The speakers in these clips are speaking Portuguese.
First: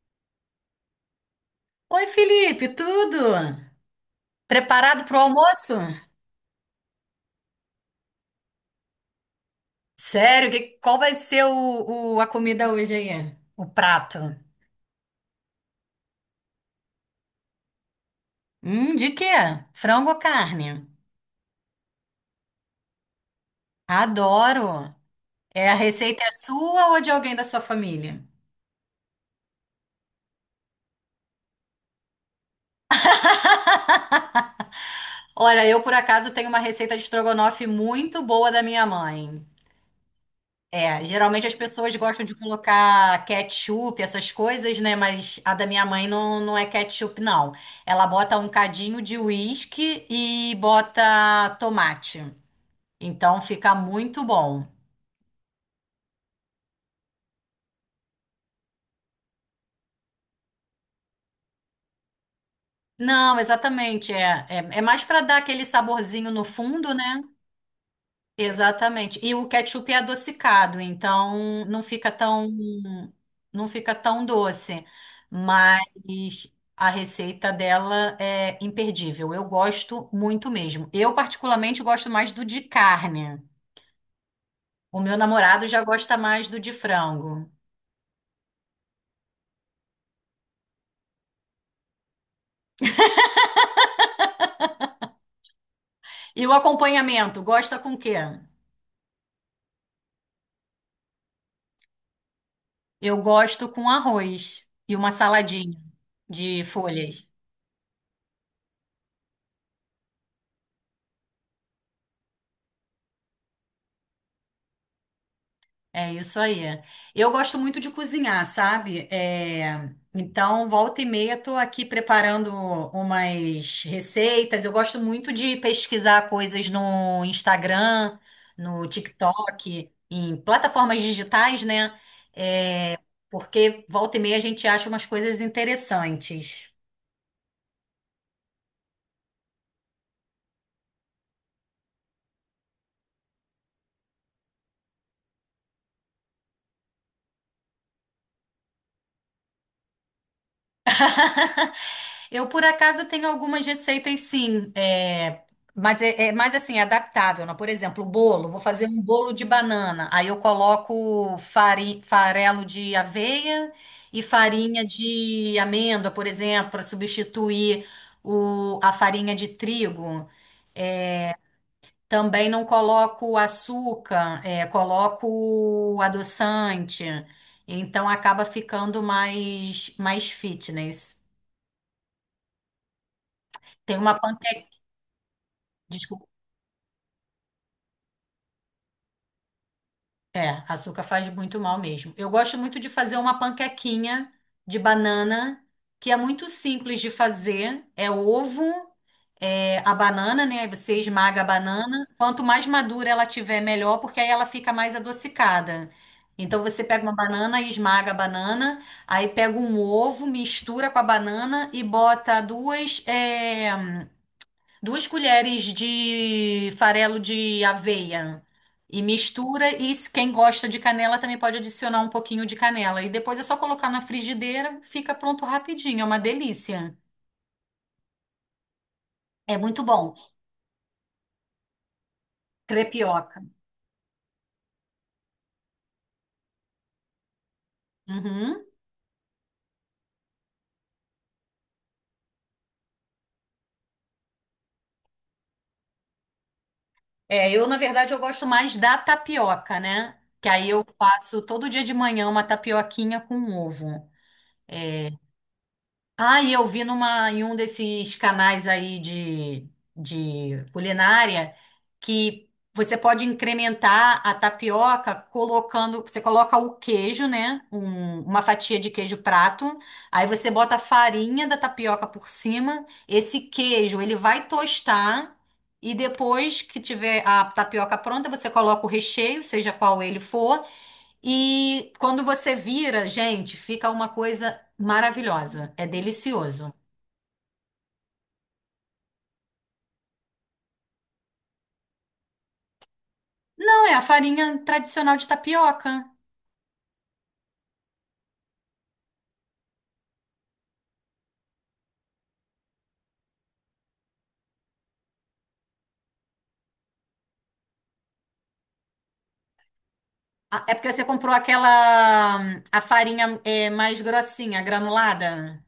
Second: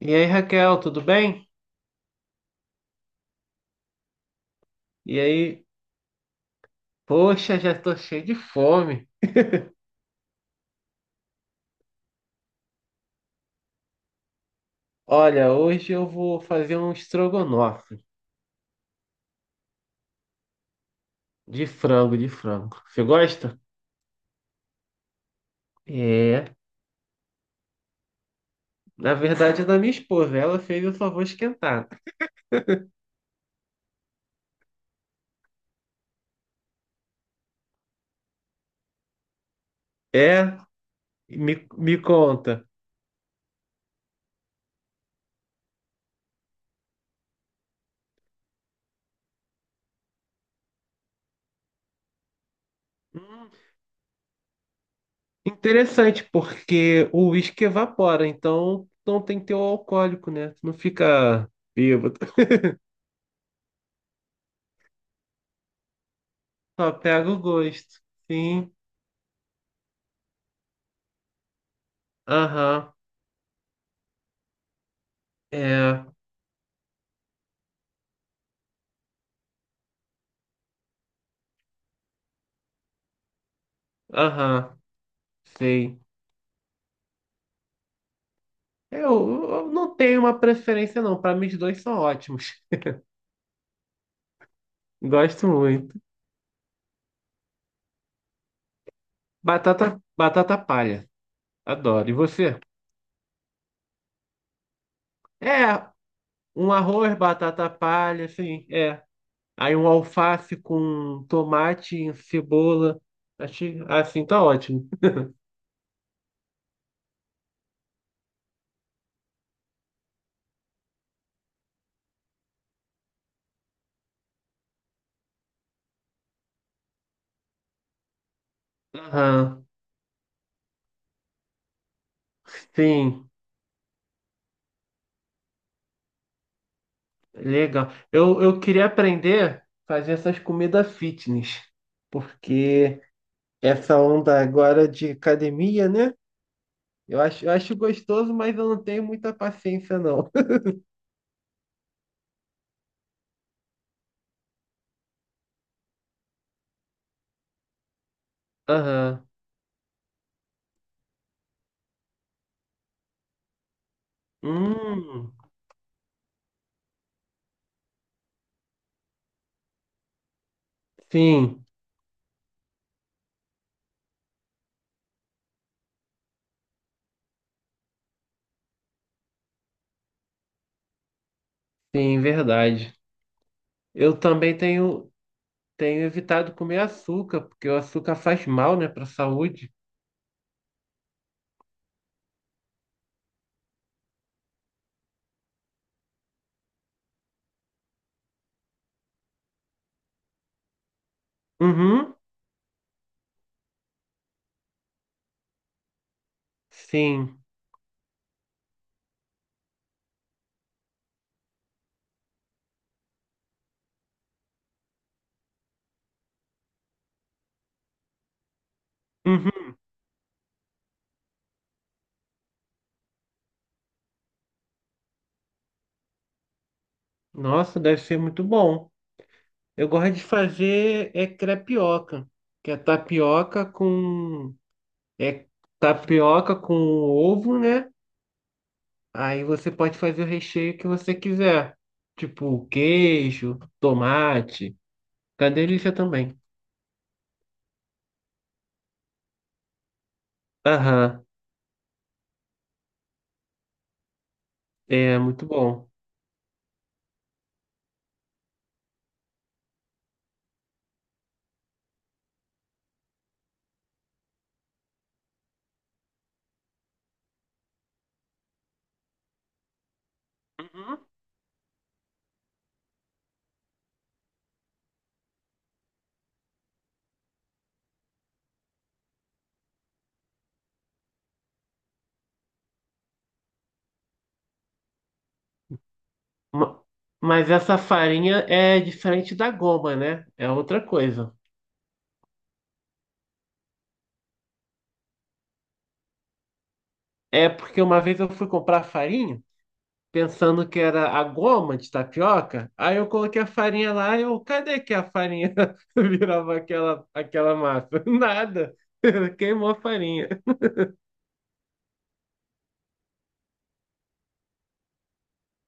E aí, Raquel, tudo bem? Oi, Felipe, tudo? Preparado para o E aí, almoço? poxa, já tô cheio de fome. Sério, qual vai ser a comida hoje aí? O prato? Olha, hoje eu vou fazer um estrogonofe De quê? Frango ou carne? de frango, de frango. Você gosta? Adoro! É, a receita é É, sua ou de alguém da sua família? na verdade é da minha esposa. Ela fez, eu só vou esquentar. Olha, eu por acaso tenho uma receita de estrogonofe muito boa da minha mãe. É, É, geralmente as me, pessoas me gostam de conta. colocar ketchup, essas coisas, né? Mas a da minha mãe não, não é ketchup, não. Ela bota um cadinho de uísque e bota tomate. Então Hum, fica muito bom. interessante, porque o uísque evapora, então não tem que ter o alcoólico, né? Tu não fica bêbado. Não, exatamente. É mais para dar aquele saborzinho no Só fundo, né? pega o gosto. Sim, Exatamente. E o ketchup é adocicado, então não fica tão aham, não fica tão doce, mas é, a receita dela é imperdível. Eu gosto muito mesmo. Eu particularmente gosto mais do de carne. aham, O meu namorado já sei. gosta mais do de frango. Eu não tenho uma preferência, não. Para mim, os dois são ótimos. Gosto muito. E o acompanhamento, gosta com o quê? Batata, batata palha. Adoro. E você? Eu gosto com arroz e uma saladinha É, de um arroz, folhas. batata palha, assim, é. Aí um alface com tomate, cebola. Achei, assim, tá ótimo. É isso aí. Eu gosto muito de cozinhar, sabe? É, então, volta e meia, tô aqui preparando umas receitas. Eu gosto muito de pesquisar coisas no Instagram, no Aham. TikTok, em plataformas digitais, né? É, Sim, porque volta e meia a gente acha umas coisas interessantes. legal. Eu queria aprender a fazer essas comidas fitness, porque essa onda agora de academia, né? Eu acho gostoso, mas eu não tenho muita paciência, não. Eu, por acaso, tenho algumas receitas, sim, é, mas é mais assim, adaptável, né? Por exemplo, bolo, vou fazer um Aham. bolo de banana, aí eu coloco farelo de aveia e farinha Hum, de amêndoa, por exemplo, para substituir a farinha de trigo. sim, Também não coloco açúcar, é, coloco adoçante, então acaba ficando mais fitness. sim, verdade. Tem Eu uma também panqueca. tenho, tenho evitado comer açúcar, porque o açúcar faz mal, né, para a saúde. É, açúcar faz muito mal mesmo. Eu gosto muito de fazer uma panquequinha de banana, que é muito simples de fazer. É ovo, é a banana, né? Aí você esmaga a banana. Uhum, Quanto mais madura ela tiver, melhor, porque aí ela fica mais adocicada. Então você pega uma sim. banana e esmaga a banana, aí pega um ovo, mistura com a banana e bota duas. É, duas colheres de farelo de aveia e Uhum. mistura. E se quem gosta de canela também pode adicionar um pouquinho de canela. E depois é só colocar na frigideira, fica pronto rapidinho. É uma delícia. Nossa, deve ser muito bom. É muito Eu gosto bom. de fazer é crepioca, que Crepioca. É tapioca com ovo, né? Uhum. Aí você pode fazer o recheio que você quiser. Tipo queijo, tomate. Tá delícia também. É, eu, na verdade, eu gosto mais da tapioca, né? Que aí eu Aham, faço todo dia de manhã uma tapioquinha com ovo. é muito bom. Ah, e eu vi em um desses canais aí de culinária que você pode incrementar a tapioca colocando, você coloca o queijo, né? Uma fatia de queijo prato, aí você bota a Uhum. farinha da tapioca por cima, esse queijo ele vai tostar e depois que tiver a tapioca pronta, você coloca o recheio, seja qual ele for, e quando você vira, gente, fica uma coisa maravilhosa. É delicioso. Ma- Mas essa farinha é diferente da goma, né? É outra coisa. Não, é a farinha tradicional de tapioca. É porque uma vez eu fui comprar farinha, pensando que era a goma de tapioca. Aí eu coloquei a farinha lá e eu, cadê que a farinha virava aquela massa? Nada. Queimou a farinha. Ah, é porque você comprou aquela, a farinha é, mais grossinha, granulada.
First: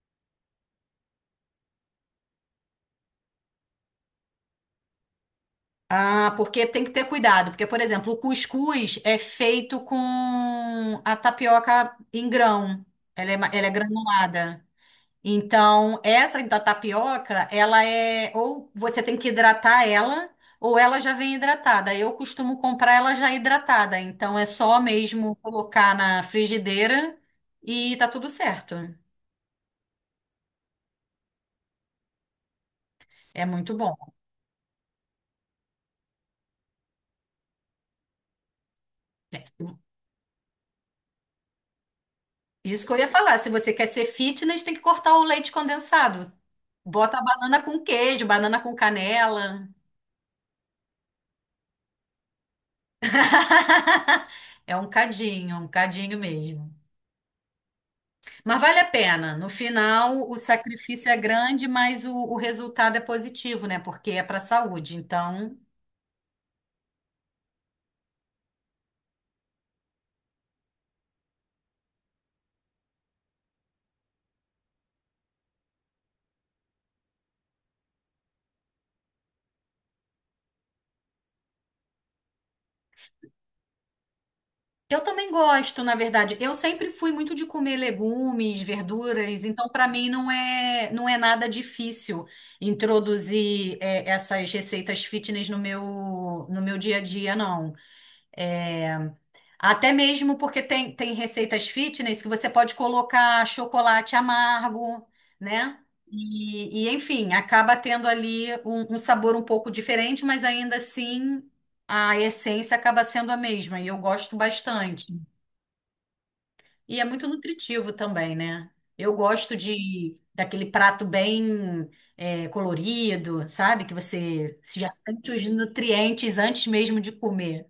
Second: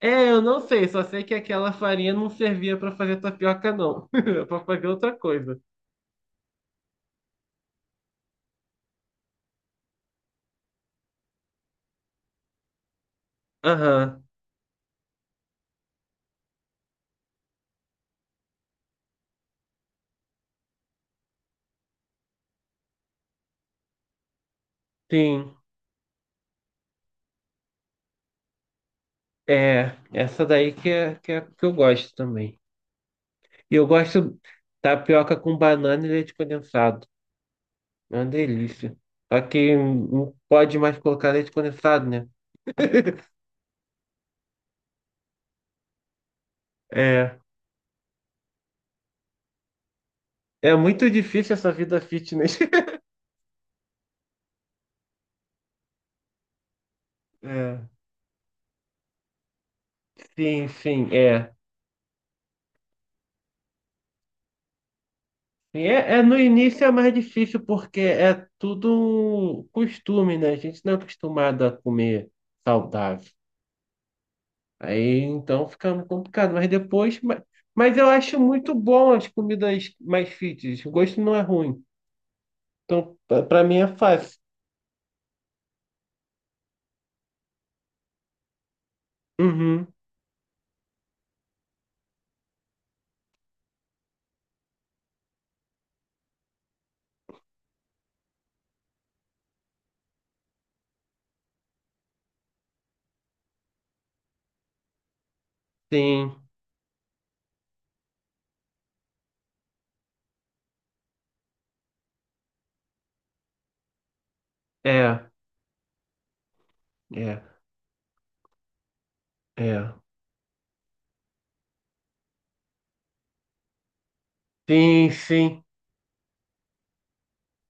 É, eu não sei, só sei que aquela farinha não servia pra fazer tapioca, não. Era pra fazer outra coisa. Ah, porque tem que ter cuidado. Porque, por exemplo, o cuscuz é feito com a tapioca em grão. Ela é Aham, granulada. Então, essa da tapioca, ela é ou você tem que hidratar ela, ou ela já vem hidratada. Eu costumo comprar ela já hidratada, então é só mesmo sim. colocar na frigideira e tá tudo certo. É, essa daí que é, que é que eu gosto também. É E muito eu bom. gosto tapioca com banana e leite condensado. É uma delícia. Só É, que não pode mais colocar leite condensado, né? isso que eu ia falar, se você quer ser fitness, tem que cortar o leite condensado. Bota a É. banana com queijo, banana com canela. É muito difícil essa vida fitness. É um cadinho mesmo. É. Mas vale a pena. No final, o Sim, sim, sacrifício é é. grande, mas o resultado é positivo, né? Porque é para a saúde. Então, Sim, é, é, no início é mais difícil porque é tudo um costume, né? A gente não é acostumado a comer saudável. Aí então fica complicado, mas depois. Mas eu acho muito bom as comidas mais fitness. O gosto não é ruim. Então, pra mim é fácil. eu também gosto, na verdade. Eu sempre fui muito de comer legumes, verduras, então Uhum, para mim não é nada difícil introduzir essas receitas fitness no meu dia a dia, não. É, até mesmo porque tem receitas fitness que você pode colocar chocolate amargo, né? sim, E, enfim, acaba tendo ali um sabor um pouco diferente, mas ainda assim a essência acaba sendo a mesma. E eu gosto bastante. é, E é muito é, nutritivo também, né? Eu gosto é. de daquele prato bem colorido, sabe? Que você já Sim, sente os sim. nutrientes antes mesmo de comer.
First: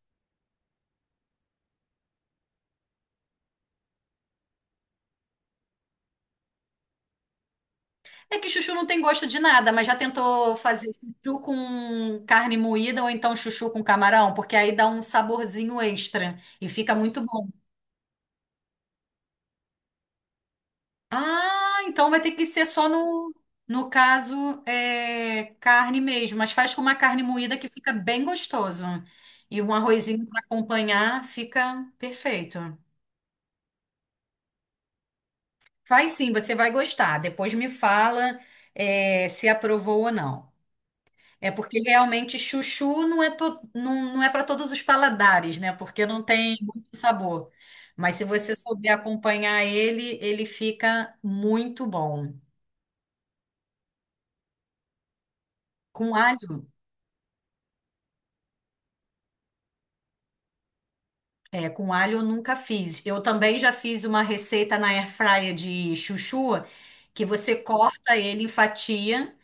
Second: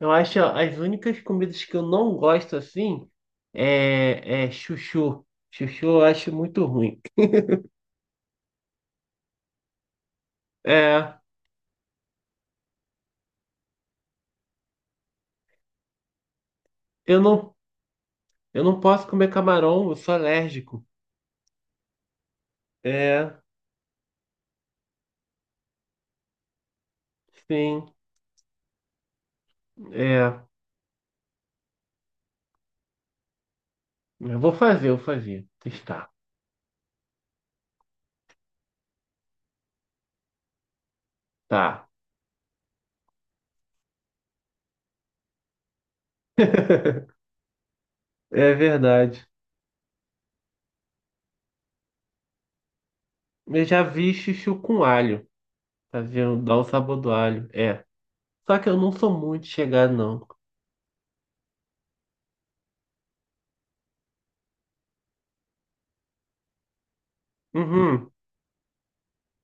Eu acho ó, as únicas comidas que eu não gosto assim é, é chuchu. Chuchu eu acho muito ruim. É que chuchu não tem gosto de nada, mas já tentou fazer É. chuchu com carne moída ou então chuchu com camarão? Porque aí dá um saborzinho extra e fica muito Eu bom. não, eu não posso comer camarão, eu sou alérgico. Ah, então vai ter que ser só no, É, no caso, carne mesmo, mas faz com uma carne moída que fica sim, bem gostoso. E um arrozinho para é. acompanhar fica perfeito. Eu vou fazer, eu vou fazer. Testar. Faz sim, você vai gostar. Depois me fala, se aprovou ou não. É porque Tá. realmente chuchu não, não é para todos os paladares, né? Porque não tem muito sabor. Mas se É você souber verdade. acompanhar ele, ele fica muito bom. Eu já vi chuchu com alho. Com Fazer, dar o alho. sabor do alho. É. Só que eu não sou muito chegado, não. É, com alho eu nunca fiz. Eu também já fiz uma receita na airfryer de chuchu, que você Uhum. corta ele em fatia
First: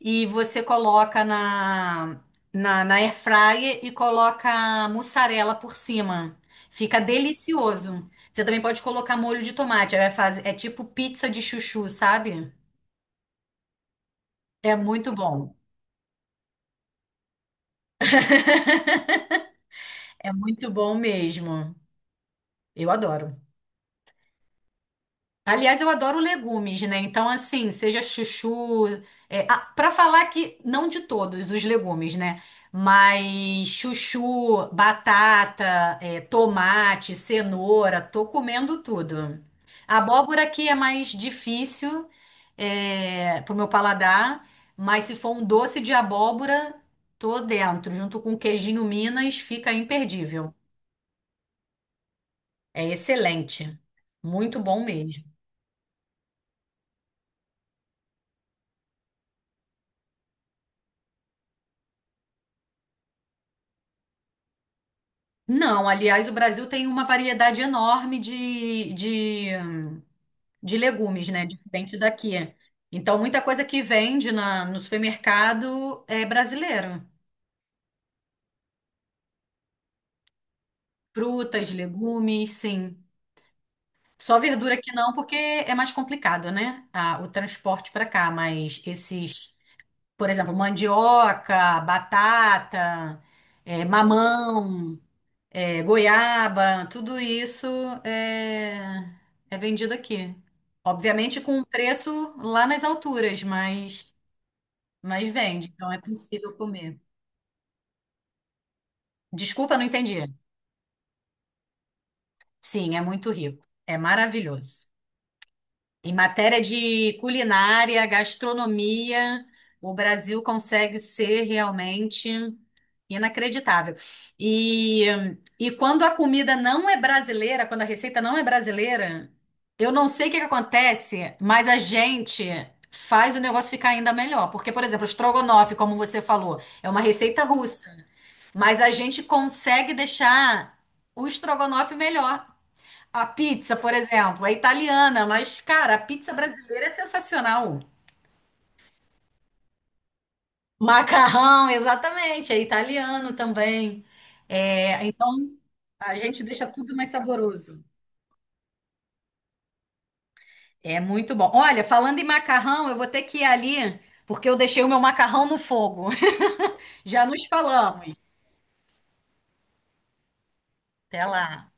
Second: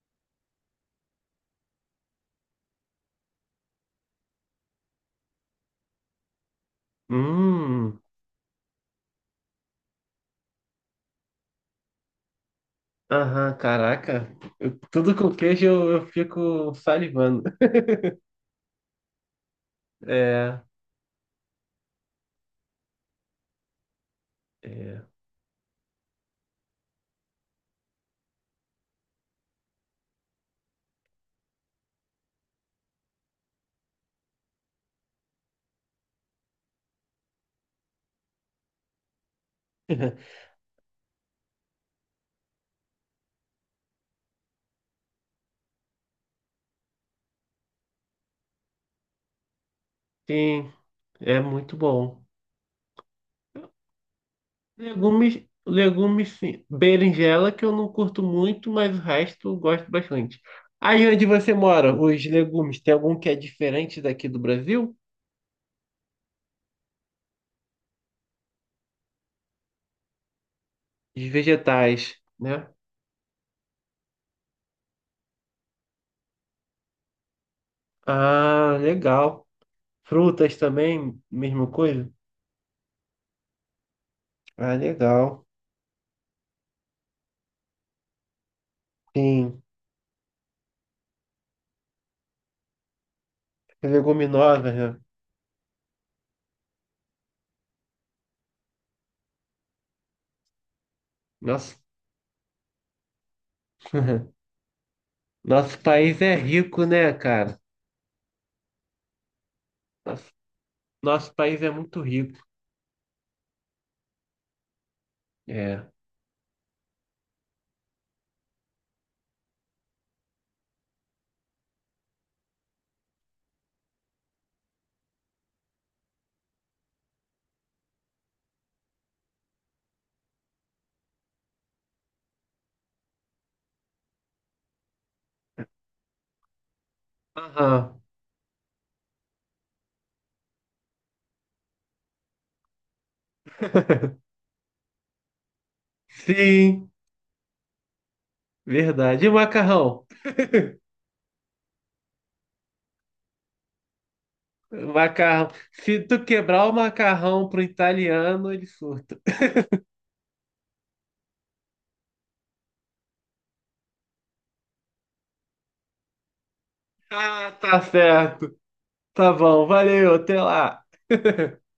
e você coloca na airfryer e coloca mussarela por cima. Fica Hum. delicioso. Você também pode colocar molho de tomate. É, faz, é tipo pizza de chuchu, sabe? Aham, caraca. É muito Tudo com bom. queijo eu fico salivando. É É, muito bom mesmo. Eu adoro. é. Aliás, eu adoro legumes, né? Então, assim, seja chuchu. É, para falar que não de todos os legumes, né? Mas chuchu, batata, é, tomate, cenoura, tô comendo tudo. A abóbora aqui é mais difícil, é, pro meu paladar, mas se for um doce de abóbora, tô dentro. Junto com queijinho Minas, fica imperdível. Sim, é muito bom. É excelente. Muito bom mesmo. Legumes, legumes, sim. Berinjela, que eu não curto muito, mas o resto eu gosto bastante. Aí onde você mora, os legumes, tem algum que é diferente daqui do Brasil? Não, aliás, o Brasil tem uma variedade enorme de Os legumes, né? Diferente vegetais, daqui. né? Então, muita coisa que vende no supermercado é brasileiro. Ah, legal. Frutas também, mesma Frutas, coisa? legumes, sim. Só Ah, verdura que não, porque legal. é mais complicado, né? Ah, o transporte para cá, mas esses, Sim. por exemplo, mandioca, batata, Leguminosas, mamão, né? é, goiaba, tudo isso é, é vendido aqui. Obviamente com um Nossa, preço lá nas alturas, mas, mas vende, nosso então é país é possível rico, comer. né, cara? Desculpa, não entendi. Nosso, nosso país é muito rico. Sim, é muito rico. É maravilhoso. É. Em matéria de culinária, gastronomia, o Brasil consegue ser realmente inacreditável. E, e quando a comida não é brasileira, quando a receita não é brasileira, eu não sei o que que acontece, mas a gente faz o negócio ficar ainda melhor. Porque, por exemplo, o estrogonofe, como você falou, é uma receita russa, Aham. mas a gente consegue deixar o estrogonofe melhor. A pizza, por exemplo, é italiana, mas, cara, a pizza brasileira é Sim, sensacional. verdade. E o macarrão? Macarrão, exatamente, é italiano também. É, então, Macarrão. Se a tu gente deixa quebrar o tudo mais macarrão pro saboroso. italiano, ele surta. É muito bom. Olha, falando em macarrão, eu vou ter que ir ali, porque eu deixei o meu macarrão no fogo. Já nos Ah, tá falamos. certo. Tá bom, valeu, até lá. Até lá.